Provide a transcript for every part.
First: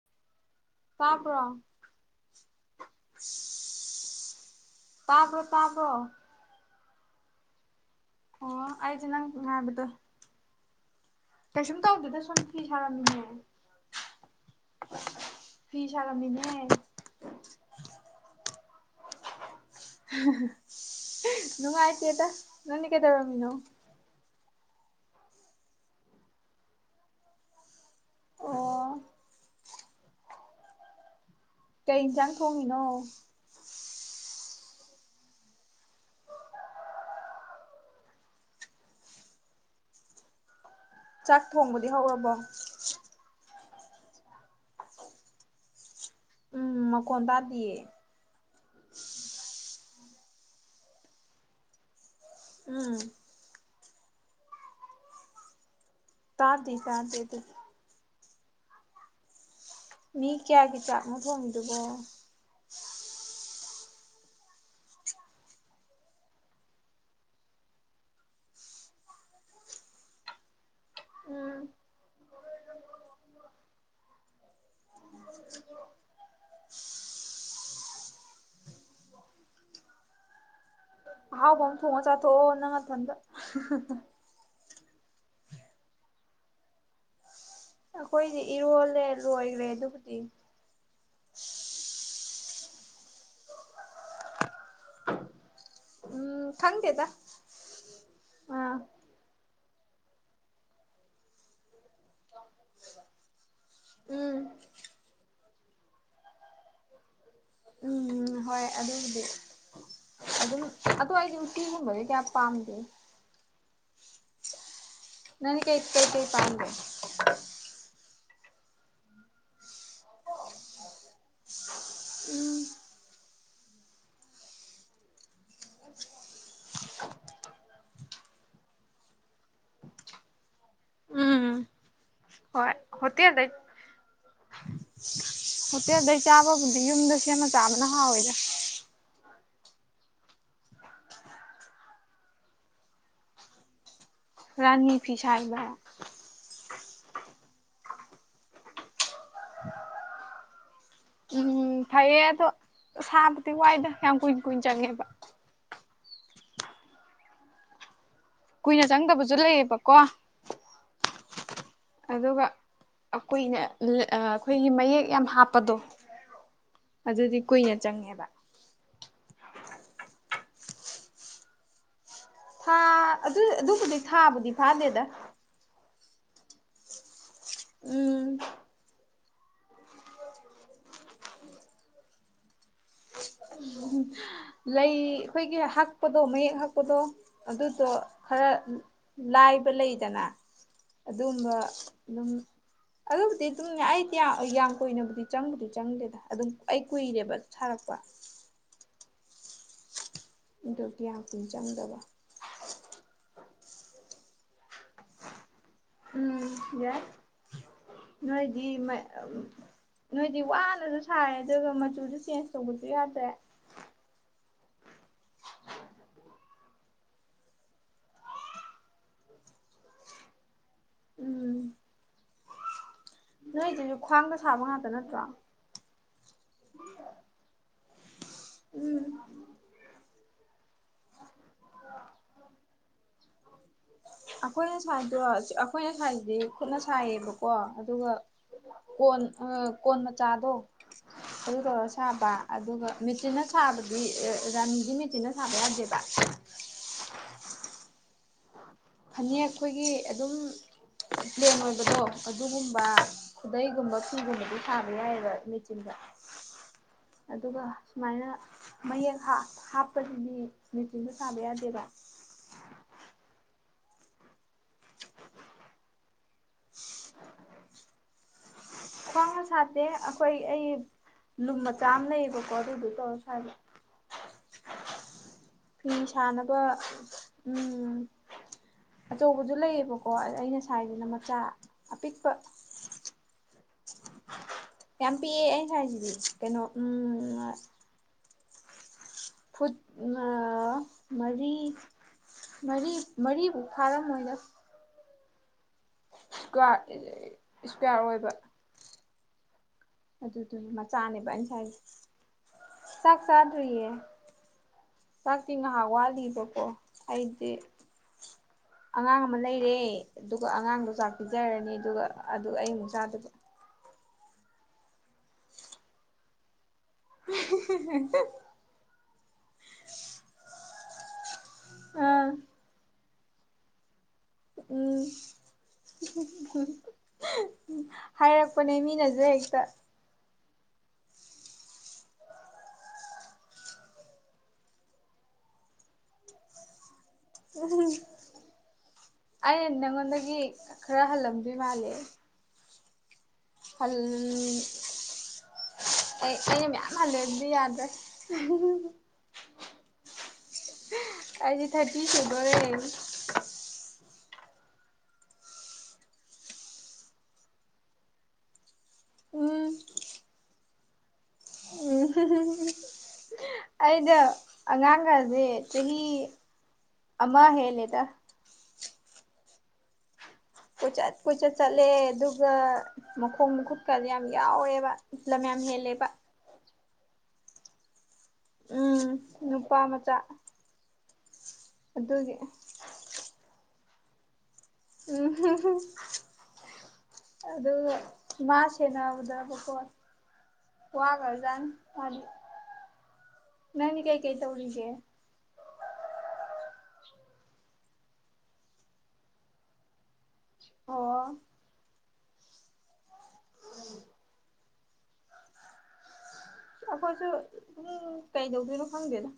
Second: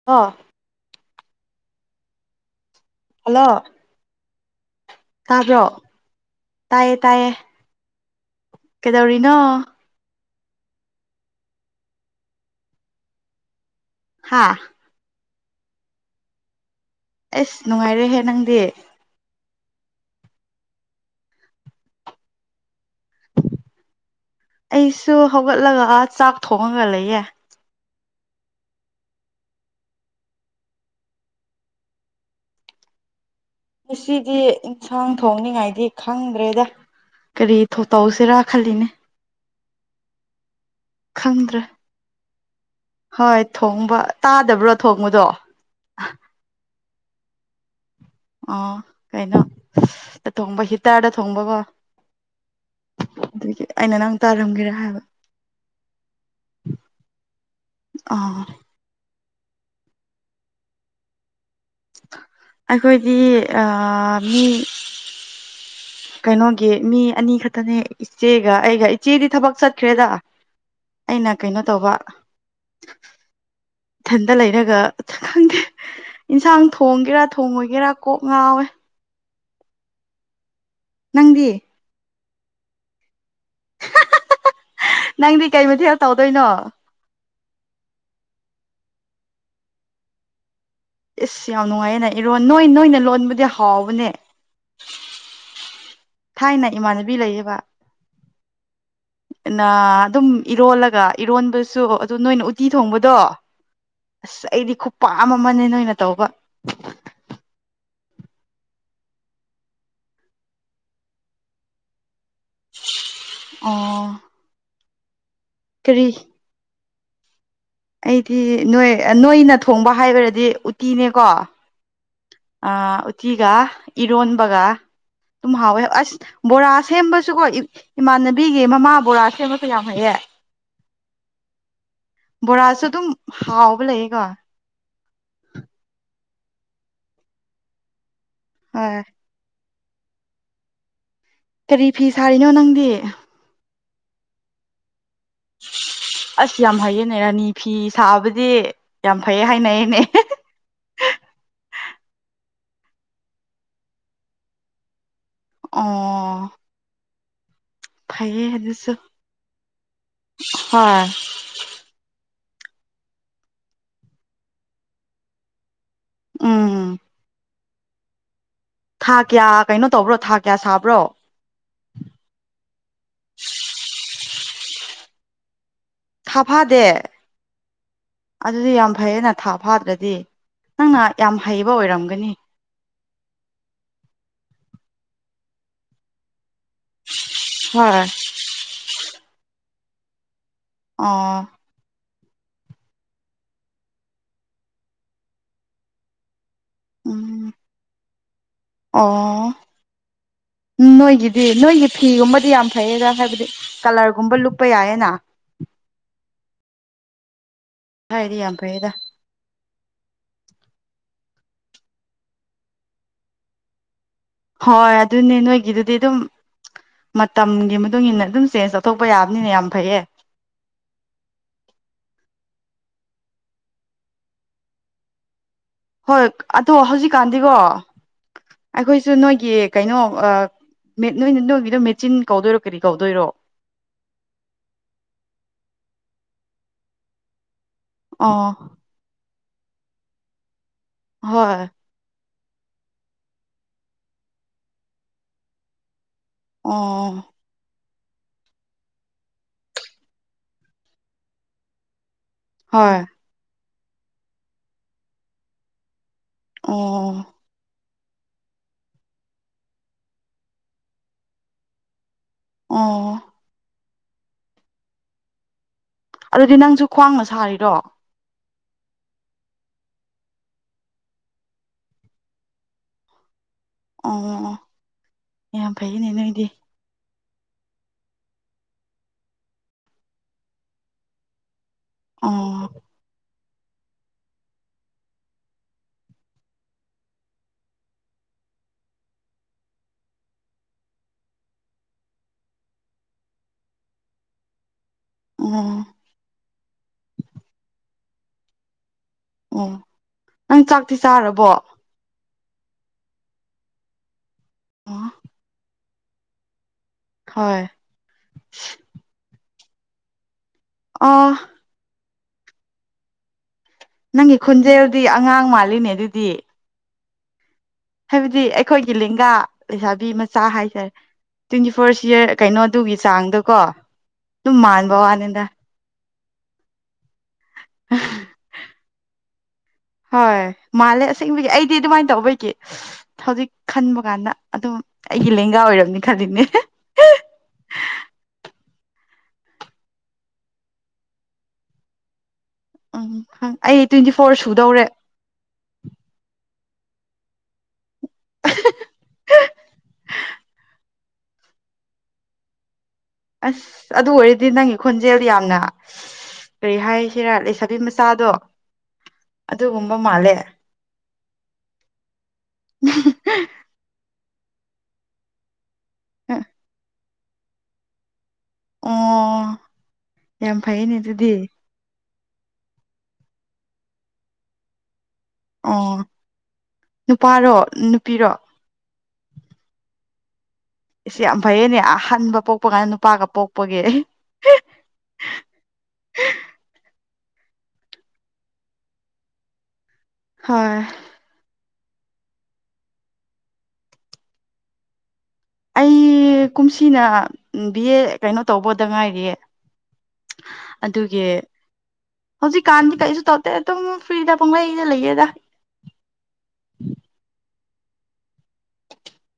[unintelligible] ꯇꯕ꯭ꯔꯣ ꯍꯜꯂꯣ ꯇꯕ꯭ꯔꯣ ꯇꯥꯕ꯭ꯔꯣ ꯇꯕ꯭ꯔꯣ ꯇꯥꯏꯌꯦ ꯇꯥꯏꯌꯦ ꯑꯣ ꯑꯩꯥꯖꯨ ꯅꯪ ꯀꯩꯗꯧꯔꯤꯅꯣ ꯉꯥꯏꯕꯗꯣ ꯀꯩꯁꯨꯝ ꯇꯧꯗꯦꯗ ꯁꯨꯝ ꯐꯤ ꯁꯔꯝꯃꯤꯅꯦ ꯍꯥꯥ ꯐꯤ ꯁꯔꯝꯃꯤꯅꯦ ꯑꯩꯁ ꯅꯨꯡꯉꯥꯏꯔꯦꯍꯦ ꯅꯪꯗꯤ ꯅꯨꯡꯉꯥꯏꯇꯦꯗ ꯅꯪꯗꯤ ꯀꯩꯗꯧꯔꯝꯃꯤꯅꯣ ꯑꯩꯁꯨ ꯍꯧꯒꯠꯂꯒ ꯆꯥꯛ ꯊꯣꯡꯉꯒ ꯂꯩꯌꯦ ꯑꯣ ꯀꯩ ꯏꯟꯖꯥꯡ ꯊꯣꯡꯉꯤꯅꯣ ꯉꯁꯤꯗꯤ ꯏꯟꯁꯥꯡ ꯊꯣꯡꯅꯤꯉꯥꯏꯗꯤ ꯈꯪꯗ꯭ꯔꯦꯗ ꯀꯔꯤ ꯊꯣꯇꯧꯁꯤꯔꯥ ꯈꯜꯂꯤꯅꯦ ꯆꯥꯛ ꯈꯪꯗ꯭ꯔꯦ ꯊꯣꯡꯕꯗꯤ ꯍꯧꯔꯕꯣ ꯍꯣꯏ ꯊꯣꯡꯕ ꯇꯥꯗꯕ꯭ꯔꯣ ꯊꯣꯡꯕꯗꯣ ꯎꯝ ꯃꯈꯣꯟ ꯇꯥꯗꯤꯌꯦ ꯑꯣ ꯀꯩꯅꯣ ꯑꯇꯣꯡꯕ ꯍꯤꯇꯔꯗ ꯊꯣꯡꯕꯀꯣ ꯎꯝ ꯑꯗꯨꯒꯤ ꯑꯩꯅ ꯅꯪ ꯇꯥꯔꯝꯒꯦꯔꯥ ꯍꯥꯏꯕ ꯇꯥꯗꯦ ꯇꯥꯗꯦ ꯑꯗꯨꯗꯤ ꯑꯣ ꯃꯤ ꯀꯌꯥꯒꯤ ꯆꯥꯛꯅꯣ ꯊꯣꯡꯉꯤꯗꯨꯕꯣ ꯑꯩꯈꯣꯏꯗꯤ ꯃꯤ ꯀꯩꯅꯣꯒꯤ ꯃꯤ ꯑꯅꯤ ꯈꯛꯇꯅꯦ ꯏꯆꯦꯒ ꯑꯩꯒ ꯏꯆꯦꯗꯤ ꯊꯕꯛ ꯆꯠꯈ꯭ꯔꯦꯗ ꯑꯩꯅ ꯎꯝ ꯀꯩꯅꯣ ꯇꯧꯕ ꯏꯊꯟꯇ ꯂꯩꯔꯒ ꯈꯪꯗꯦ ꯏꯟꯁꯥꯡ ꯊꯣꯡꯒꯦꯔꯥ ꯊꯣꯡꯉꯣꯏꯒꯦꯔꯥ ꯀꯣꯛ ꯉꯥꯎꯋꯦ ꯅꯪꯗꯤ ꯑꯍꯥꯎꯕ ꯑꯃꯥ ꯊꯣꯡꯉꯥ ꯆꯥꯊꯣꯛꯑꯣ ꯅꯪ ꯅꯊꯟꯗ ꯅꯪꯗꯤ ꯀꯩ ꯃꯊꯦꯜ ꯇꯧꯗꯣꯏꯅꯣ ꯑꯩꯈꯣꯏꯗꯤ ꯏꯔꯣꯜꯂꯦ ꯂꯣꯏꯈ꯭ꯔꯦ ꯑꯗꯨꯕꯨꯗꯤ ꯏꯁ ꯌꯥꯝ ꯅꯨꯡꯉꯥꯏꯌꯦꯅ ꯏꯔꯣꯟ ꯅꯣꯏ ꯅꯣꯏꯅ ꯂꯣꯟꯕꯗꯤ ꯍꯥꯎꯕꯅꯦ ꯎꯝ ꯊꯥꯏꯅ ꯈꯪꯗꯦꯗ ꯏꯃꯥꯟꯅꯕꯤ ꯂꯩꯌꯦꯕ ꯑꯥ ꯅ ꯑꯗꯨꯝ ꯏꯔꯣꯜꯂꯒ ꯏꯔꯣꯟꯕꯁꯨ ꯑꯗꯨ ꯅꯣꯏꯅ ꯎꯇꯤ ꯊꯣꯡꯕꯗꯣ ꯎꯝ ꯑꯁ ꯑꯩꯗꯤ ꯈꯨꯄꯥꯝ ꯑꯃꯅꯦ ꯅꯣꯏꯅ ꯇꯧꯕ ꯎꯝ ꯍꯣꯏ ꯑꯗꯨꯕꯨꯗꯤ ꯑꯗꯨꯝ ꯑꯗꯨ ꯑꯩꯗꯤ ꯎꯇꯤꯒꯨꯝꯕꯗꯤ ꯀꯌꯥ ꯄꯥꯝꯗꯦ ꯑꯣ ꯅꯪꯗꯤ ꯀꯩ ꯀꯔꯤ ꯀꯩ ꯀꯩ ꯄꯥꯃꯒꯦ ꯑꯩꯗꯤ ꯅꯣꯏ ꯅꯣꯏꯅ ꯊꯣꯡꯕ ꯍꯥꯏꯈ꯭ꯔꯗꯤ ꯎꯇꯤꯅꯦꯀꯣ ꯑ ꯎꯠꯇꯤꯒ ꯏꯔꯣꯟꯕꯒ ꯑꯗꯨꯝ ꯍꯥꯎꯋꯦ ꯑꯁ ꯕꯣꯔꯥ ꯁꯦꯝꯕꯁꯨꯀꯣ ꯏꯃꯥꯟꯅꯕꯤꯒꯤ ꯃꯃꯥ ꯕꯣꯔꯥ ꯁꯦꯝꯕꯁꯨ ꯌꯥꯝ ꯍꯩꯑꯦ ꯎꯝ ꯍꯣꯏ ꯕꯣꯔꯥꯁꯨ ꯑꯗꯨꯝ ꯍꯣꯇꯦꯜꯗꯩ ꯍꯥꯎꯕ ꯂꯩꯌꯦꯀꯣ ꯍꯣꯇꯦꯜꯗꯩ ꯆꯥꯕꯕꯨꯗꯤ ꯌꯨꯝꯗ ꯁꯦꯝꯃ ꯆꯥꯕꯅ ꯍꯥꯎꯋꯤꯗ ꯍꯣꯏ ꯀꯔꯤ ꯐꯤ ꯁꯥꯔꯤꯅꯣ ꯅꯪꯗꯤ ꯔꯥꯅꯤ ꯐꯤ ꯁꯥꯏꯕ ꯑꯁ ꯌꯥꯝ ꯍꯩꯌꯦꯅꯦ ꯔꯥꯅꯤ ꯐꯤ ꯁꯥꯕꯗꯤ ꯌꯥꯝ ꯐꯩꯌꯦ ꯍꯥꯏꯅꯩꯌꯦꯅꯦ ꯎꯝ ꯐꯩꯌꯦ ꯑꯗꯣ ꯁꯥꯕꯗꯤ ꯋꯥꯏꯗ ꯌꯥꯝ ꯀꯨꯏ꯭ꯅ ꯀꯨꯏ꯭ꯅ ꯆꯪꯉꯦꯕ ꯑꯣ ꯐꯩꯌꯦ ꯀꯨꯏꯅ ꯑꯗꯨꯁꯨ ꯆꯪꯗꯕꯁꯨ ꯂꯩꯌꯦꯕꯀꯣ ꯍꯣꯏ ꯑꯗꯨꯒ ꯑ ꯀꯨꯏꯅꯥ ꯑꯩꯈꯣꯏꯒꯤ ꯃꯌꯦꯛ ꯌꯥꯝ ꯍꯥꯞꯄꯗꯣ ꯎꯝ ꯑꯗꯨꯗꯤ ꯀꯨꯏꯅ ꯆꯪꯉꯦꯕ ꯊꯥ ꯀꯌꯥ ꯀꯩꯅꯣ ꯇꯧꯕ꯭ꯔꯣ ꯊꯥ ꯀꯌꯥ ꯁꯥꯕ꯭ꯔꯣ ꯊꯥ ꯑꯗꯨ ꯑꯗꯨꯕꯨꯗꯤ ꯊꯥꯕꯨꯗꯤ ꯐꯥꯗꯦꯗ ꯊꯥ ꯐꯥꯗꯦ ꯎꯝ ꯑꯗꯨꯗꯤ ꯌꯥꯝ ꯐꯩꯌꯦꯅ ꯊꯥ ꯐꯥꯗ꯭ꯔꯗꯤ ꯅꯪꯅ ꯌꯥꯝ ꯍꯩꯕ ꯑꯣꯏꯔꯝꯒꯅꯤ ꯂꯩ ꯑꯩꯈꯣꯏꯒꯤ ꯍꯛꯄꯗꯣ ꯃꯌꯦꯛ ꯍꯛꯄꯗꯣ ꯑꯗꯨꯗꯣ ꯍꯣꯏ ꯈꯔ ꯂꯥꯏꯕ ꯂꯩꯗꯅ ꯑꯣ ꯑꯗꯨꯒꯨꯝꯕ ꯑꯗꯨꯝ ꯑꯗꯨꯕꯨꯗꯤ ꯑꯗꯨꯝ ꯑꯩꯗꯤ ꯌꯥꯝ ꯀꯨꯏꯅꯕꯨꯗꯤ ꯆꯪꯕꯨꯗꯤ ꯆꯪꯗꯦꯗ ꯑꯗꯨꯝ ꯑꯩ ꯀꯨꯏꯔꯦꯕ ꯎꯝ ꯁꯥꯔꯛꯄ ꯑꯣ ꯑꯗꯨꯒꯤ ꯌꯥꯝ ꯅꯣꯏꯒꯤꯗꯤ ꯀꯨꯏꯅ ꯅꯣꯏꯒꯤ ꯆꯪꯗꯕ ꯐꯤꯒꯨꯝꯕꯗꯤ ꯌꯥꯝ ꯐꯩꯌꯦꯗꯥ ꯍꯥꯏꯕꯗꯤ ꯀꯂꯔꯒꯨꯝꯕ ꯂꯨꯞꯄ ꯌꯥꯏꯌꯦꯅ ꯎꯝ ꯌꯥꯏ ꯍꯥꯏꯗꯤ ꯌꯥꯝ ꯅꯣꯏꯗꯤ ꯐꯩꯌꯦꯗ ꯃ ꯅꯣꯏꯗꯤ ꯋꯥꯅꯁꯨ ꯁꯥꯏꯌꯦ ꯑꯗꯨꯒ ꯃꯆꯨꯁꯨ ꯆꯦꯟ꯭ꯖ ꯇꯧꯕꯁꯨ ꯌꯥꯗ꯭ꯔꯦ ꯍꯣꯏ ꯑꯗꯨꯅꯦ ꯅꯣꯏꯒꯤꯗꯨꯗꯤ ꯑꯗꯨꯝ ꯃꯇꯝꯒꯤ ꯃꯇꯨꯡ ꯏꯟꯅ ꯑꯗꯨꯝ ꯆꯦꯟꯖ ꯇꯧꯊꯣꯛꯄ ꯌꯥꯕꯅꯤꯅ ꯌꯥꯝ ꯐꯩꯌꯦ ꯅꯣꯏꯗꯨꯁꯨ ꯈ꯭ꯋꯥꯡꯗ ꯁꯥꯕ ꯉꯥꯛꯇ ꯅꯠꯇ꯭ꯔꯣ ꯍꯣꯏ ꯑꯗꯣ ꯍꯧꯖꯤꯛꯀꯥꯟꯗꯤꯀꯣ ꯎꯝ ꯑꯩꯈꯣꯏꯁꯨ ꯅꯣꯏꯒꯤ ꯀꯩꯅꯣ ꯑꯥ ꯃꯦꯠ ꯅꯣꯏꯅ ꯅꯣꯏꯒꯤꯗꯣ ꯃꯦꯆꯤꯟ ꯀꯧꯗꯣꯏꯔꯣ ꯀꯔꯤ ꯀꯧꯗꯣꯏꯔꯣ ꯑꯩꯈꯣꯏꯅ ꯁꯥꯏꯖꯗꯣ ꯑꯩꯈꯣꯏꯅ ꯁꯥꯏꯖꯤ ꯈꯨꯠꯅ ꯁꯥꯏꯌꯦꯕꯀꯣ ꯑꯗꯨꯒ ꯑꯣ ꯀꯣꯟ ꯑꯥ ꯀꯣꯟ ꯃꯆꯥꯗꯣ ꯑꯗꯨ ꯍꯣꯏ ꯇꯧꯔ ꯁꯥꯕ ꯑꯗꯨꯒ ꯃꯦꯆꯤꯟꯅ ꯁꯥꯕꯗꯤ ꯔꯥꯅꯤꯗꯤ ꯃꯦꯆꯤꯟꯅ ꯁꯥꯕ ꯌꯥꯗꯦꯕ ꯑꯣ ꯐꯅꯦꯛ ꯑꯩꯈꯣꯏꯒꯤ ꯑꯗꯨꯝ ꯄ꯭ꯂꯦꯟ ꯑꯣꯏꯕꯗꯣ ꯑꯗꯨꯒꯨꯝꯕ ꯍꯣꯏ ꯈꯨꯗꯩꯒꯨꯝꯕ ꯐꯤꯒꯨꯝꯕꯗꯤ ꯁꯥꯕ ꯌꯥꯏꯌꯦꯕ ꯃꯦꯆꯤꯟꯗ ꯑꯣ ꯑꯗꯨꯒ ꯁꯨꯃꯥꯏꯅ ꯃꯌꯦꯛ ꯍꯥꯞꯄꯁꯤꯗꯤ ꯃꯦꯆꯤꯟꯗ ꯁꯥꯕ ꯌꯥꯗꯦꯕ ꯑꯣ ꯑꯗꯨꯗꯤ ꯅꯪꯁꯨ ꯈ꯭ꯋꯥꯡꯅ ꯁꯥꯔꯤꯔꯣ ꯈ꯭ꯋꯥꯡꯅ ꯁꯥꯗꯦ ꯑꯩꯈꯣꯏ ꯑꯩ ꯂꯨꯝ ꯃꯆꯥ ꯑꯃ ꯂꯩꯌꯦꯕꯀꯣ ꯑꯗꯨꯗꯣ ꯇꯧꯔ ꯁꯥꯏꯕ ꯑꯣ ꯌꯥꯝ ꯐꯤ ꯐꯩꯌꯦꯅꯦ ꯅꯣꯏꯗꯤ ꯁꯥꯥꯟꯅꯕ ꯎꯝ ꯑꯆꯧꯕꯖꯨ ꯂꯩꯌꯦꯕꯀꯣ ꯑꯩꯅ ꯁꯥꯏꯖꯤꯅ ꯃꯆꯥ ꯑꯄꯤꯛꯄ ꯑꯣ ꯌꯥꯝ ꯄꯤꯛꯑꯦ ꯑꯩ ꯁꯥꯏꯖꯤꯗꯤ ꯀꯩꯅꯣ ꯎꯝ ꯐꯨꯠ ꯃꯥ ꯃꯔꯤ ꯃꯔꯤ ꯃꯔꯤꯕꯨꯛ ꯐꯥꯔꯝꯃꯣꯏꯗ ꯎꯝ ꯏꯁꯀ꯭ꯋꯥꯔ ꯏꯁꯀ꯭ꯋꯥꯔ ꯑꯣꯏꯕ ꯎꯝ ꯑꯗꯨꯗꯨꯅꯦ ꯃꯆꯥꯅꯦꯕ ꯑꯩ ꯁꯥꯏꯖꯦ ꯆꯥꯛ ꯆꯥꯗ꯭ꯔꯤꯌꯦ ꯑꯣ ꯆꯥꯛꯇꯤ ꯉꯍꯥꯛ ꯋꯥꯂꯤꯕꯀꯣ ꯑꯩꯗꯤ ꯍꯣꯏ ꯑꯉꯥꯡ ꯑꯃ ꯂꯩꯔꯦ ꯑꯗꯨꯒ ꯑꯉꯥꯡ ꯑꯗꯨ ꯆꯥꯛ ꯑꯣ ꯄꯤꯖꯔꯅꯤ ꯑꯗꯨꯒ ꯑꯗꯨ ꯑꯩ ꯑꯃꯨꯛ ꯆꯥꯗꯣꯏꯕ ꯅꯪꯒꯤ ꯈꯨꯟꯖꯦꯜꯗꯤ ꯑꯉꯥꯡ ꯃꯥꯜꯂꯤꯅꯦ ꯑꯗꯨꯗꯤ [unintelligible] ꯍꯥꯏꯕꯗꯤ ꯑꯩꯈꯣꯏꯒꯤ ꯂꯦꯡꯒꯥ ꯂꯩꯁꯥꯕꯤ ꯃꯆꯥ ꯍꯥꯏꯇꯔꯦ ꯇ꯭ꯋꯦꯟꯇꯤ ꯐꯣꯔ ꯑꯥ ꯁꯤꯌꯔ ꯀꯩꯅꯣꯗꯨꯒꯤ ꯆꯥꯡꯗ ꯀꯣ ꯎꯝ ꯍꯥꯏꯔꯛꯄꯅꯦ ꯃꯤꯅꯖꯨ ꯍꯦꯛꯇ ꯍꯣꯏ ꯃꯥꯜꯂꯦ ꯑꯁꯦꯡꯕꯒꯤ ꯑꯩꯗꯤ ꯑꯗꯨꯃꯥꯏꯅ ꯇꯧꯕꯒꯤ ꯍꯧꯖꯤꯛ ꯈꯟꯕ ꯀꯥꯟꯗ ꯑꯗꯨꯝ ꯑꯩꯒꯤ ꯂꯦꯡꯒꯥ ꯑꯣꯏꯔꯝꯒꯅꯤ ꯈꯜꯂꯤꯅꯦ ꯑꯩꯅ ꯅꯪꯉꯣꯟꯗꯒꯤ ꯈꯔ ꯍꯜꯂꯝꯗꯣꯏ ꯃꯥꯜꯂꯦ ꯎꯝ ꯈꯪ ꯑꯩ ꯍꯜ ꯇ꯭ꯋꯦꯟꯇꯤ ꯐꯣꯔ ꯁꯨꯗꯧꯔꯦ ꯑꯩ ꯑꯩꯅ ꯃꯌꯥꯝ ꯍꯜꯂꯦ ꯑꯗꯨꯗꯤ ꯌꯥꯗ꯭ꯔꯦ ꯑꯩꯗꯤ ꯊꯔꯇꯤ ꯁꯨꯗꯧꯔꯦ ꯑꯁ ꯑꯗꯨ ꯑꯣꯏꯔꯗꯤ ꯅꯪꯒꯤ ꯈꯣꯟꯖꯦꯜꯗꯤ ꯌꯥꯝꯅ ꯀꯔꯤ ꯍꯥꯏꯁꯤꯔꯥ ꯂꯩ ꯁꯥꯥꯕꯤ ꯃꯆꯥꯗꯣ ꯎꯝ ꯑꯗꯨꯒꯨꯝꯕ ꯃꯥꯜꯂꯦ ꯎꯝ ꯑꯩꯩꯗꯣ ꯑꯉꯥꯡꯒꯖꯦ ꯆꯍꯤ ꯑꯃꯃꯥ ꯍꯦꯂꯦꯗ ꯑꯣ ꯌꯥꯝ ꯐꯩꯌꯦꯅꯦ ꯀꯣꯏꯆꯠ ꯑꯗꯨꯗꯤ ꯀꯣꯏꯆꯠ ꯆꯠꯂꯦ ꯑꯗꯨꯒ ꯃꯈꯣꯡ ꯃꯈꯨꯠꯀꯗꯤ ꯌꯥꯝ ꯌꯥꯎꯋꯦꯕ ꯂꯝ ꯃꯌꯥꯝ ꯑꯣ ꯍꯦꯜꯂꯦꯕ ꯅꯨꯄꯥꯔꯣ ꯅꯨꯄꯤꯔꯣ ꯎꯝ ꯅꯨꯄꯥ ꯃꯆꯥ ꯏ ꯌꯥꯝ ꯐꯩꯌꯦꯅꯦ ꯑꯗꯨꯒꯤ ꯑꯍꯥꯟꯕ ꯄꯣꯛꯄ ꯀꯥꯏꯅ ꯅꯨꯄꯥꯒ ꯄꯣꯛꯄꯒꯤ ꯑꯩ ꯎꯝ ꯑꯗꯨꯒ ꯃꯥꯁꯦꯅꯕꯗꯀꯣ ꯍꯣꯏ ꯋꯥꯒꯖꯥꯟꯗꯤ ꯅꯪꯗꯤ ꯀꯩꯀꯩ ꯇꯧꯔꯤꯒꯦ ꯑꯩ ꯀꯨꯝꯁꯤꯅ ꯕꯤ ꯑꯦ ꯀꯩꯅꯣ ꯇꯧꯕꯗ ꯉꯥꯏꯔꯤꯌꯦ ꯑꯗꯨꯒꯤ ꯑꯣ ꯍꯧꯖꯤꯛꯀꯥꯟꯗꯤ ꯀꯩꯁꯨ ꯇꯧꯗꯦ ꯑꯗꯨꯝ ꯐ꯭ꯔꯤꯗ ꯄꯨꯡꯂꯩꯗ ꯂꯩꯌꯦꯗ ꯑꯩꯈꯣꯏꯁꯨ ꯎꯝ ꯀꯩꯗꯧꯗꯣꯏꯔꯣ ꯈꯪꯗꯦꯗ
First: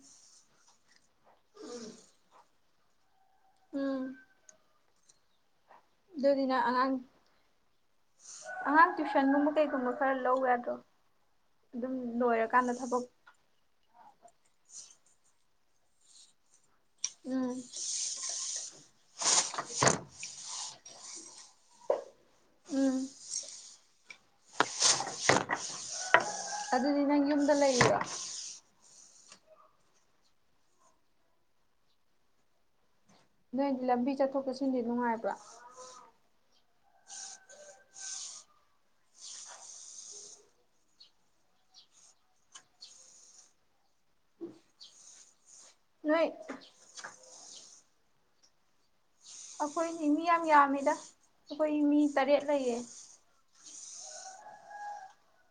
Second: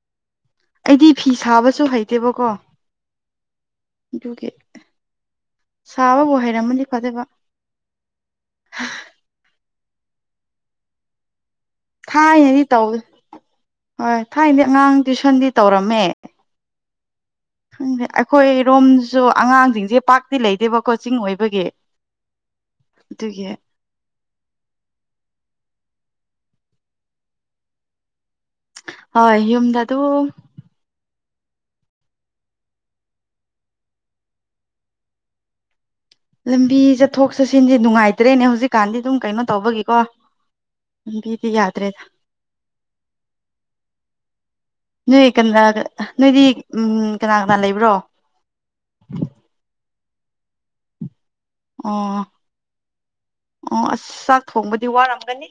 ꯑꯩꯗꯤ ꯐꯤ ꯁꯥꯕꯁꯨ ꯍꯩꯇꯦꯕꯀꯣ ꯎꯝ ꯑꯖꯨꯒꯤ ꯑꯗꯨꯗꯤꯅ ꯑꯉꯥꯡ ꯐꯗꯣꯏꯕ ꯑꯉꯥꯡ ꯇ꯭ꯨꯁꯟꯒꯨꯝꯕ ꯀꯩꯒꯨꯝꯕ ꯈꯔ ꯂꯧ ꯌꯥꯗ꯭ꯔꯣ ꯑꯗꯨꯝ ꯊꯥꯏꯅꯗꯤ ꯂꯣꯏꯔꯀꯥꯟꯗ ꯇꯧ ꯊꯕꯛ ꯍꯣꯏ ꯊꯥꯏꯅꯗꯤ ꯑꯉꯥꯡ ꯇ꯭ꯨꯏꯁꯟꯗꯤ ꯇꯧꯔꯝꯃꯦ ꯎꯝ ꯈꯪꯗꯦ ꯑꯩꯈꯣꯏ ꯔꯣꯝꯁꯨ ꯑꯉꯥꯡꯁꯤꯡꯁꯦ ꯄꯥꯛꯇꯤ ꯂꯩꯗꯦꯕ ꯀꯣꯆꯤꯡ ꯑꯣꯏꯕꯒꯤ ꯎꯝ ꯑꯗꯨꯒꯤ ꯑꯗꯨꯗꯤ ꯅꯪ ꯌꯨꯝꯗ ꯂꯩꯔꯤꯔꯣ ꯍꯣꯏ ꯌꯨꯝꯗ ꯑꯇꯨꯝ ꯅꯣꯏꯗꯤ ꯂꯝꯕꯤ ꯆꯠꯊꯣꯛ ꯆꯠꯁꯤꯟꯗꯤ ꯅꯨꯡꯉꯥꯏꯕ꯭ꯔꯥ ꯂꯝꯕꯤ ꯆꯠꯊꯣꯛ ꯆꯠꯁꯤꯟꯁꯦ ꯅꯨꯡꯉꯥꯏꯇ꯭ꯔꯦꯅꯦ ꯍꯧꯖꯤꯛꯀꯥꯟꯗꯤ ꯑꯗꯨꯝ ꯀꯩꯅꯣ ꯇꯧꯕꯒꯤꯀꯣ ꯕꯤꯗꯤ ꯌꯥꯗ꯭ꯔꯦꯗ ꯅꯣꯏ ꯀꯟꯅ ꯅꯣꯏ ꯅꯣꯏꯗꯤ ꯎꯝ ꯀꯅꯥ ꯀꯅꯥ ꯂꯩꯕ꯭ꯔꯣ ꯑꯩꯈꯣꯏꯒꯤ ꯃꯤ ꯌꯥꯝ ꯌꯥꯝꯃꯤꯗ ꯑꯩꯈꯣꯏ ꯃꯤ ꯑꯣ ꯇꯔꯦꯠ ꯂꯩꯌꯦ ꯑꯣ ꯑꯁ ꯆꯥꯛ ꯊꯣꯡꯕꯗꯤ ꯋꯥꯔꯝꯒꯅꯤ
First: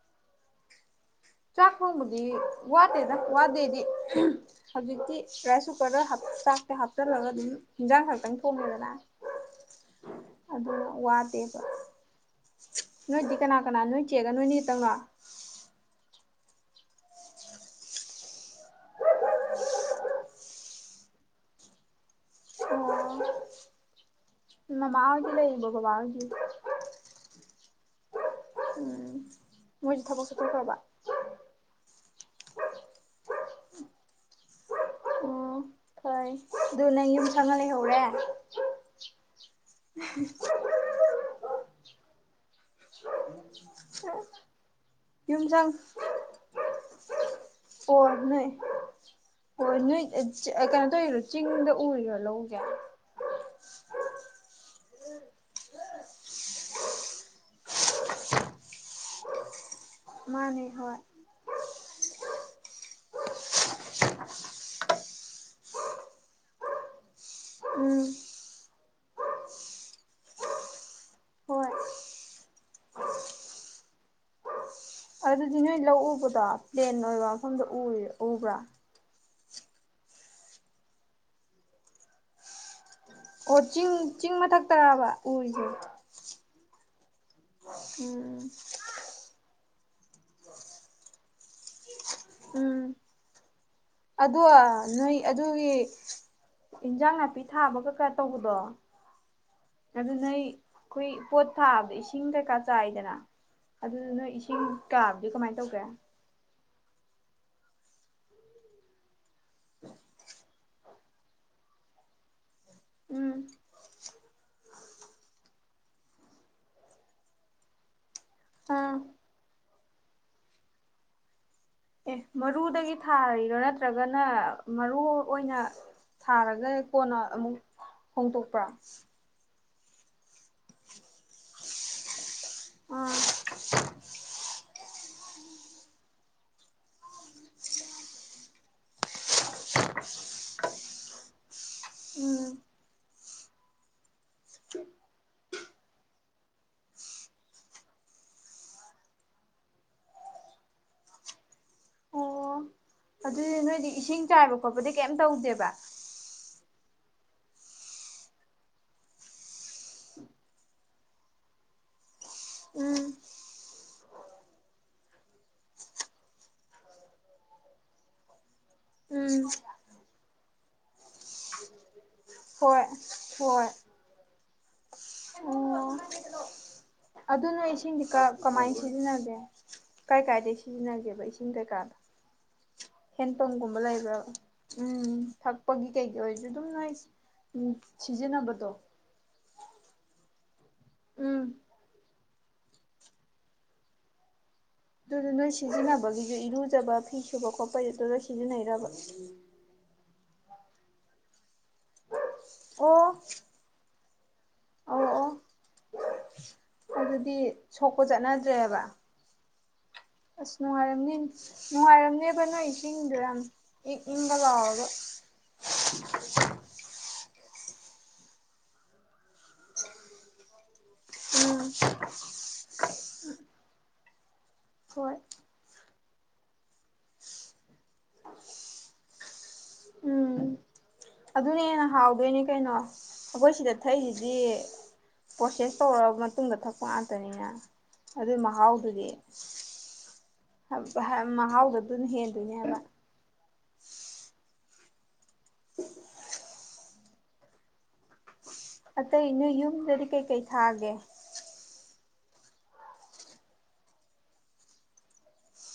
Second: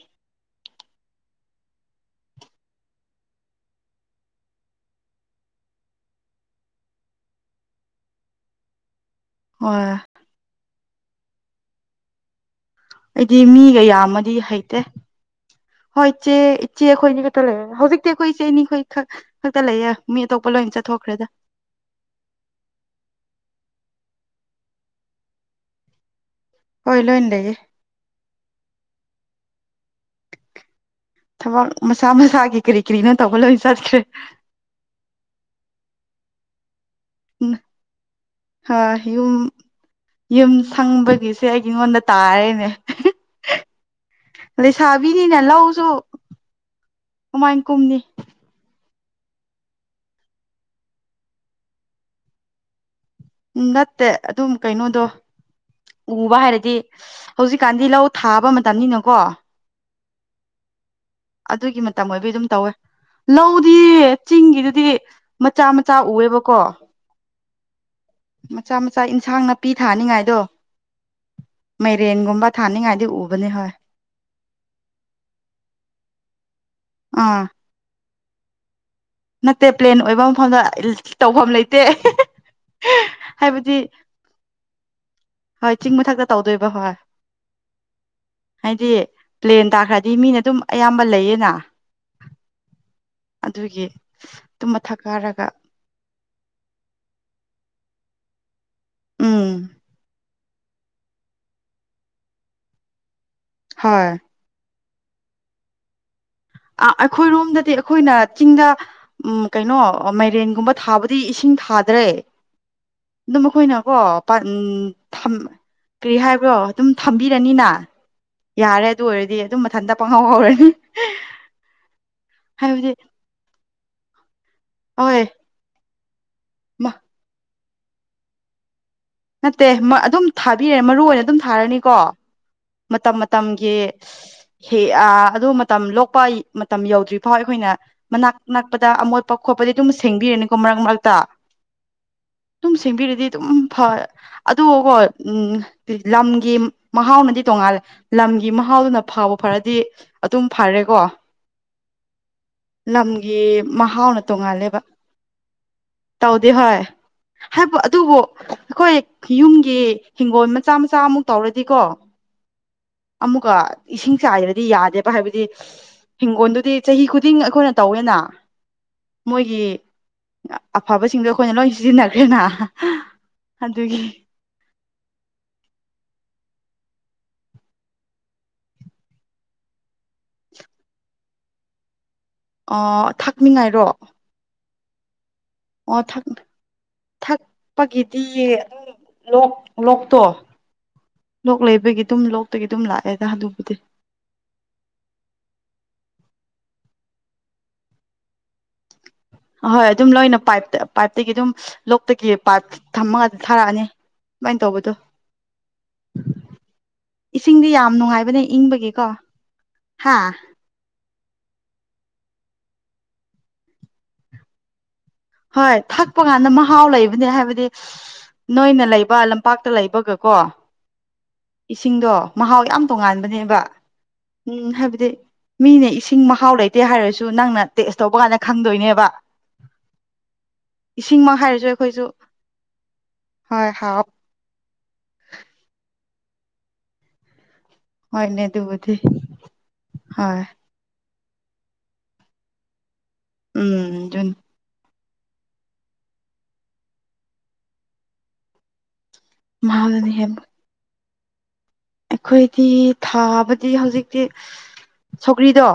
ꯆꯥ ꯊꯣꯡꯃꯗꯤ ꯋꯥꯗꯦꯗ ꯋꯥꯗꯦꯗꯤ ꯍꯧꯖꯤꯛꯇꯤ ꯔꯥꯏꯁ ꯀꯨꯀꯔꯗ ꯆꯥꯛꯇꯦ ꯍꯥꯞꯆꯜꯂꯒ ꯑꯗꯨꯝ ꯍꯟꯖꯥꯡ ꯈꯛꯇꯪ ꯊꯣꯡꯉꯦꯗꯅ ꯑꯣ ꯑꯗꯨꯅ ꯋꯥꯗꯦꯕ ꯅꯣꯏꯗꯤ ꯑꯩꯗꯤ ꯀꯅꯥ ꯃꯤꯒ ꯀꯅꯥ ꯅꯣꯏ ꯆꯦꯒ ꯌꯥꯝꯃꯗꯤ ꯅꯣꯏꯅꯤ ꯍꯩꯇꯦ ꯈꯛꯇꯪꯂꯣ ꯍꯣꯏ ꯏꯆꯦ ꯏꯆꯦ ꯑꯩꯈꯣꯏꯅꯤ ꯈꯛꯇ ꯂꯩꯔꯦ ꯍꯧꯖꯤꯛꯇꯤ ꯑꯩꯈꯣꯏ ꯏꯆꯦꯅꯤꯈꯣꯏ ꯈꯛꯇ ꯂꯩꯌꯦ ꯃꯤ ꯑꯇꯣꯞꯄ ꯂꯣꯏꯅ ꯆꯠꯊꯣꯛꯈ꯭ꯔꯦꯗ ꯁꯦꯁ ꯃꯥꯥꯃꯥꯍꯣꯏ ꯁꯨ ꯂꯩꯔꯤꯕꯣ ꯕꯥꯕꯥ ꯍꯣꯏꯁꯨ ꯍꯣꯏ ꯂꯣꯏ ꯂꯩꯔꯤ ꯎꯝ ꯃꯣꯏ ꯊꯕꯛ ꯆꯠ ꯊꯣꯛꯈꯔꯕ ꯊꯕꯛ ꯃꯁꯥ ꯃꯁꯥꯒꯤ ꯀꯔꯤ ꯀꯔꯤꯅꯣ ꯇꯧꯕ ꯂꯣꯏ ꯆꯠꯈ꯭ꯔꯦ ꯑꯣ ꯍꯣꯏ ꯑꯗꯨ ꯅꯪ ꯌꯨꯝ ꯁꯪꯅ ꯂꯩꯍꯧꯔꯦ ꯌꯨꯝ ꯌꯨꯝ ꯁꯪꯕꯒꯤ ꯁꯤ ꯑꯩ ꯑꯩꯉꯣꯟꯗ ꯇꯥꯔꯦꯅꯦ ꯂꯩ ꯁꯥꯕꯤꯅꯤꯅ ꯌꯨꯝ ꯁꯪ ꯂꯎꯁꯨ ꯃꯃꯥꯏ ꯀꯨꯝꯅꯤ ꯍꯣꯏ ꯅꯣꯏ ꯀꯩꯅꯣ ꯇꯧꯔꯤꯔꯣ ꯆꯤꯡꯗ ꯎꯔꯤꯔꯣ ꯂꯧꯁ‌ꯦ ꯎꯝ ꯅꯠꯇꯦ ꯑꯗꯨꯝ ꯀꯩꯅꯣꯗꯣ ꯎꯕ ꯍꯥꯏꯔꯗꯤ ꯍꯧꯖꯤꯛꯀꯥꯟꯗꯤ ꯂꯧ ꯊꯥꯕ ꯃꯇꯝꯅꯤꯅꯀꯣ ꯃꯥꯟꯅꯤ ꯍꯣꯏ ꯑꯗꯨꯒꯤ ꯃꯇꯝ ꯑꯣꯏꯕꯩ ꯑꯗꯨꯝ ꯇꯧꯋꯦ ꯂꯧꯗꯤ ꯆꯤꯡꯒꯤꯗꯨꯗꯤ ꯃꯆꯥ ꯃꯆꯥ ꯎꯌꯦꯕꯀꯣ ꯎꯝ ꯃꯆꯥ ꯃꯆꯥ ꯏꯟꯁꯥꯡ ꯅꯥꯄꯤ ꯊꯥꯅꯤꯉꯥꯏꯗꯣ ꯍꯣꯏ ꯃꯥꯏꯔꯦꯟꯒꯨꯝꯕ ꯊꯥꯅꯤꯡꯉꯥꯏꯗꯤ ꯎꯕꯅꯦ ꯍꯣꯏ ꯑꯗꯨꯗꯤ ꯅꯣꯏ ꯂꯧ ꯎꯕꯗꯣ ꯄ꯭ꯂꯦꯟ ꯑꯣꯏꯕ ꯑꯥ ꯃꯐꯝꯗ ꯎꯔꯤꯔꯣ ꯎꯕ꯭ꯔꯣ ꯅꯠꯇꯦ ꯄ꯭ꯂꯦꯟ ꯑꯣꯏꯕ ꯃꯐꯝꯗ ꯇꯧꯐꯝ ꯂꯩꯇꯦ ꯑꯣ ꯍꯥꯏꯕꯗꯤ ꯆꯤꯡ ꯆꯤꯡ ꯃꯊꯛꯇꯥꯔꯕ ꯎꯔꯤꯗꯨ ꯍꯣꯏ ꯆꯤꯡ ꯃꯊꯛꯇ ꯇꯧꯗꯣꯏꯕ ꯍꯣꯏ ꯎꯝ ꯍꯥꯏꯗꯤ ꯄ꯭ꯂꯦꯟ ꯇꯥꯈ꯭ꯔꯗꯤ ꯃꯤꯅ ꯑꯗꯨꯝ ꯑꯌꯥꯝꯕ ꯂꯩꯌꯦꯅ ꯎꯝ ꯑꯗꯨꯒꯤ ꯑꯗꯣ ꯑꯗꯨꯝ ꯃꯊꯛ ꯅꯣꯏ ꯀꯥꯔꯒ ꯑꯗꯨꯒꯤ ꯏꯟꯖꯥꯡ ꯅꯥꯄꯤ ꯊꯥꯕꯒ ꯀꯩ ꯀꯥ ꯇꯧꯕꯗꯣ ꯎꯝ ꯑꯗꯨ ꯅꯣꯏ ꯑꯩꯈꯣꯏ ꯄꯣꯠ ꯊꯥꯕꯗ ꯏꯁꯤꯡ ꯀꯩꯀꯥ ꯆꯥꯏꯗꯅ ꯍꯣꯏ ꯑꯗꯨꯗꯣ ꯅꯣꯏ ꯏꯁꯤꯡ ꯀꯥꯕꯗꯤ ꯀꯃꯥꯏꯅ ꯇꯧꯒꯦ ꯑ ꯑꯩꯈꯣꯏꯔꯣꯝꯗꯗꯤ ꯑꯩꯈꯣꯏꯅ ꯆꯤꯡꯗ ꯎꯝ ꯀꯩꯅꯣ ꯃꯥꯏꯔꯦꯟꯒꯨꯝꯕ ꯊꯥꯕ ꯗꯤ ꯏꯁꯤꯡ ꯊꯥꯗ꯭ꯔꯦ ꯎꯝ ꯑꯗꯨꯝ ꯑꯩꯈꯣꯏꯅꯀꯣ ꯀꯔꯤ ꯍꯥꯏꯕ꯭ꯔꯣ ꯑꯗꯨꯝ ꯊꯕꯤꯔꯅꯤꯅ ꯌꯥꯔꯦ ꯑꯥ ꯑꯗꯨ ꯑꯣꯏꯔꯗꯤ ꯑꯗꯨꯝ ꯃꯊꯟꯇ ꯄꯪꯍꯧ ꯍꯧꯔꯅꯤ ꯑꯦ ꯍꯥꯏꯕꯗꯤ ꯃꯔꯨꯗꯒꯤ ꯊꯥꯔꯤꯔꯣ ꯅꯠꯇ꯭ꯔꯒꯥꯅ ꯃꯔꯨ ꯍꯣꯏ ꯑꯣꯏꯅ ꯊꯥꯔꯒ ꯀꯣꯟꯅ ꯑꯃꯨꯛ ꯍꯣꯡꯗꯣꯛꯄ꯭ꯔꯥ ꯅꯠꯇꯦ ꯑꯗꯨꯝ ꯊꯥꯕꯤꯔꯦ ꯃꯔꯨ ꯑꯣꯏꯅ ꯑꯗꯨꯝ ꯊꯥꯔꯅꯤꯀꯣ ꯃꯇꯝ ꯑꯥ ꯃꯇꯝꯒꯤ ꯍꯦꯛ ꯑꯗꯨ ꯃꯇꯝ ꯂꯣꯛꯄ ꯃꯇꯝ ꯌꯧꯗ꯭ꯔꯤ ꯐꯥꯎ ꯑꯩꯈꯣꯏꯅ ꯃꯅꯥꯛ ꯅꯛꯄꯗ ꯑꯃꯣꯠ ꯄ ꯈꯣꯠꯄꯗꯤ ꯑꯗꯨꯝ ꯁꯦꯡꯕꯤꯔꯅꯤꯀꯣ ꯃꯔꯛ ꯃꯔꯛꯇ ꯎꯝ ꯑꯗꯨ ꯁꯦꯡꯕꯤꯔꯗꯤ ꯑꯗꯨꯝ ꯐꯥ ꯑꯗꯨꯀꯣ ꯎꯝ ꯂꯝꯒꯤ ꯃꯍꯥꯎꯅꯗꯤ ꯇꯣꯡꯉꯥꯜꯂꯦ ꯂꯝꯒꯤ ꯃꯍꯥꯎꯗꯨꯅ ꯐꯥꯕ ꯐꯥꯔꯗꯤ ꯑꯗꯨꯝ ꯐꯔꯦꯀꯣ ꯑꯣ ꯂꯝꯒꯤ ꯑꯗꯨꯗꯤ ꯅꯣꯏꯗꯤ ꯏꯁꯤꯡ ꯃꯍꯥꯎꯅ ꯆꯥꯏꯕ ꯇꯣꯡꯉꯥꯜꯂꯦꯕ ꯈꯣꯠꯄꯗꯤ ꯀꯩꯝ ꯇꯧꯗꯦꯕ ꯇꯧꯗꯦ ꯍꯣꯏ ꯍꯥꯏꯕ ꯑꯗꯨꯕꯨ ꯑꯩꯈꯣꯏ ꯌꯨꯝꯒꯤ ꯍꯤꯡꯒꯣꯜ ꯃꯆꯥ ꯃꯆꯥ ꯑꯃꯨꯛ ꯇꯧꯔꯗꯤꯀꯣ ꯎꯝ ꯑꯃꯨꯛꯀ ꯏꯁꯤꯡ ꯆꯥꯏꯗ꯭ꯔꯗꯤ ꯌꯥꯗꯦꯕ ꯍꯥꯏꯕꯗꯤ ꯍꯤꯡꯒꯣꯜꯗꯨꯗꯤ ꯆꯍꯤ ꯈꯨꯗꯤꯡ ꯑꯩꯈꯣꯏꯅ ꯇꯧꯋꯦꯅ ꯎꯝ ꯃꯣꯏꯒꯤ ꯑꯐꯥꯕꯁꯤꯡꯗꯨ ꯑꯩꯈꯣꯏꯅ ꯂꯣꯏ ꯁꯤꯖꯤꯟꯅꯈ꯭ꯔꯦꯅ ꯍꯣꯏ ꯍꯣꯏ ꯑꯗꯨꯒꯤ ꯑꯣ ꯑꯗꯨꯅꯣꯏ ꯏꯁꯤꯡꯗꯤ ꯀꯃꯥꯏꯅ ꯁꯤꯖꯤꯟꯅꯒꯦ ꯀꯥꯏ ꯀꯥꯏꯗꯒꯤ ꯁꯤꯖꯤꯟꯅꯒꯦꯕ ꯏꯁꯤꯡ ꯀꯩꯀꯥꯗ ꯑꯣ ꯍꯦꯟꯄꯝꯒꯨꯝꯕ ꯊꯥꯛꯅꯤꯡꯉꯥꯏꯔꯣ ꯂꯩꯕ꯭ꯔꯣ ꯎꯝ ꯊꯛꯄꯒꯤ ꯑꯣ ꯀꯩꯒꯤ ꯊꯥꯛ ꯑꯣꯏꯔꯁꯨ ꯑꯗꯨꯝ ꯅꯣꯏ ꯊꯛꯄꯒꯤꯗꯤ ꯁꯤꯖꯤꯟꯅꯕꯗꯣ ꯑꯗꯨꯝ ꯂꯣꯛ ꯂꯣꯛꯇꯣ ꯎꯝ ꯂꯣꯛ ꯂꯩꯕꯒꯤ ꯑꯗꯨꯝ ꯂꯣꯛꯇꯒꯤ ꯑꯗꯨꯝ ꯂꯥꯛꯑꯦꯗ ꯑꯗꯨꯕꯨꯗꯤ ꯑꯗꯨꯗ ꯅꯣꯏ ꯁꯤꯖꯤꯟꯅꯕꯒꯤꯁꯨ ꯏꯔꯨꯖꯕ ꯐꯤ ꯁꯨꯕ ꯈꯣꯠꯄꯒꯤ ꯑꯗꯨ ꯂꯣꯏ ꯁꯤꯖꯤꯟꯅꯩꯔꯕ ꯑꯍꯣꯏ ꯑꯗꯨꯝ ꯂꯣꯏꯅ ꯄꯥꯏꯞꯇ ꯄꯥꯏꯞꯇꯒꯤ ꯑꯗꯨꯝ ꯂꯣꯛꯇꯒꯤ ꯄꯥꯏꯞ ꯑꯣ ꯊꯝꯃꯒ ꯊꯥꯔꯛꯑꯅꯤ ꯀꯃꯥꯏꯟ ꯇꯧꯕꯇꯨ ꯑꯧ ꯑꯣ ꯑꯗꯨꯗꯤ ꯏꯁꯤꯡꯗꯤ ꯌꯥꯝ ꯁꯣꯛꯄ ꯅꯨꯉꯥꯏꯕꯅꯦ ꯆꯠꯅꯗ꯭ꯔꯦꯕ ꯏꯪꯕꯒꯤꯀꯣ ꯍꯥ ꯅꯨꯉꯥꯏꯔꯝꯅꯤ ꯅꯨꯉꯥꯏꯔꯝꯅꯦꯕ ꯅꯣꯏ ꯏꯁꯤꯡꯗꯨ ꯌꯥꯝ ꯏꯪ ꯏꯪꯒꯥ ꯂꯥꯎꯔꯒ ꯍꯣꯏ ꯊꯛ ꯀꯅꯥ ꯅ‌ꯣꯝꯃ ꯍꯥꯎ ꯂꯩꯕꯅꯦ ꯍꯥꯏꯕꯗꯤ ꯅꯣꯏꯅ ꯂꯩꯕ ꯂꯝꯄꯥꯛꯇ ꯂꯩꯕꯒ ꯀꯣ ꯎꯝ ꯏꯁꯤꯡꯗꯣ ꯃꯍꯥꯎ ꯌꯥꯝ ꯇꯣꯉꯥꯟꯕꯅꯦꯕ ꯎꯝ ꯍꯥꯏꯕꯗꯤ ꯍꯣꯏ ꯃꯤꯅ ꯏꯁꯤꯡ ꯃꯍꯥꯎ ꯂꯩꯇꯦ ꯍꯥꯏꯔꯁꯨ ꯅꯪꯅ ꯇꯦꯁ ꯇꯧꯕ ꯀꯥꯟꯗ ꯈꯪꯗꯣꯏꯅꯦꯕ꯫ ꯎꯝ ꯏꯁꯤꯡꯃꯛ ꯑꯗꯨꯅ ꯍꯥꯏꯔꯁꯨ ꯍꯦꯟꯅ ꯑꯩꯈꯣꯏꯁꯨ ꯍꯥꯎꯗꯣꯏꯅꯦ ꯀ‌ꯩꯅꯣ ꯑꯈꯣꯏ ꯍꯣꯏ ꯁꯤꯗ ꯍꯥꯎ ꯊꯛꯏ ꯗꯤ ꯄ꯭ꯔꯣꯁꯦꯁ ꯇꯧꯔ ꯃꯇꯨꯡꯗ ꯊꯛꯄ ꯉꯥꯛꯇꯅꯤꯅ꯫ ꯑꯗꯨ ꯍꯣꯏꯅꯦ ꯑꯗꯨꯕꯨꯗꯤ ꯃꯍꯥꯎꯗꯨꯗꯤ ꯍꯣꯏ [unintelligible] ꯃꯍꯥꯎꯗ‌ꯣ ꯑꯗꯨꯅ ꯍꯦꯟꯗꯣꯏꯅꯦ ꯍꯥꯕ꯫ ꯎꯝ ꯖꯨꯟ ꯑꯇꯩ ꯅꯣꯏ ꯌꯨꯝꯗꯗꯤ ꯃꯍꯥꯎꯗꯨꯅ ꯀꯩꯀꯩ ꯊꯥꯒꯦ꯫ ꯑꯩꯈꯣꯏꯒꯤ ꯊꯥꯕꯗꯤ ꯍꯧꯖꯤꯛꯇꯤ ꯁꯧꯒ꯭ꯔꯤꯗꯣ꯫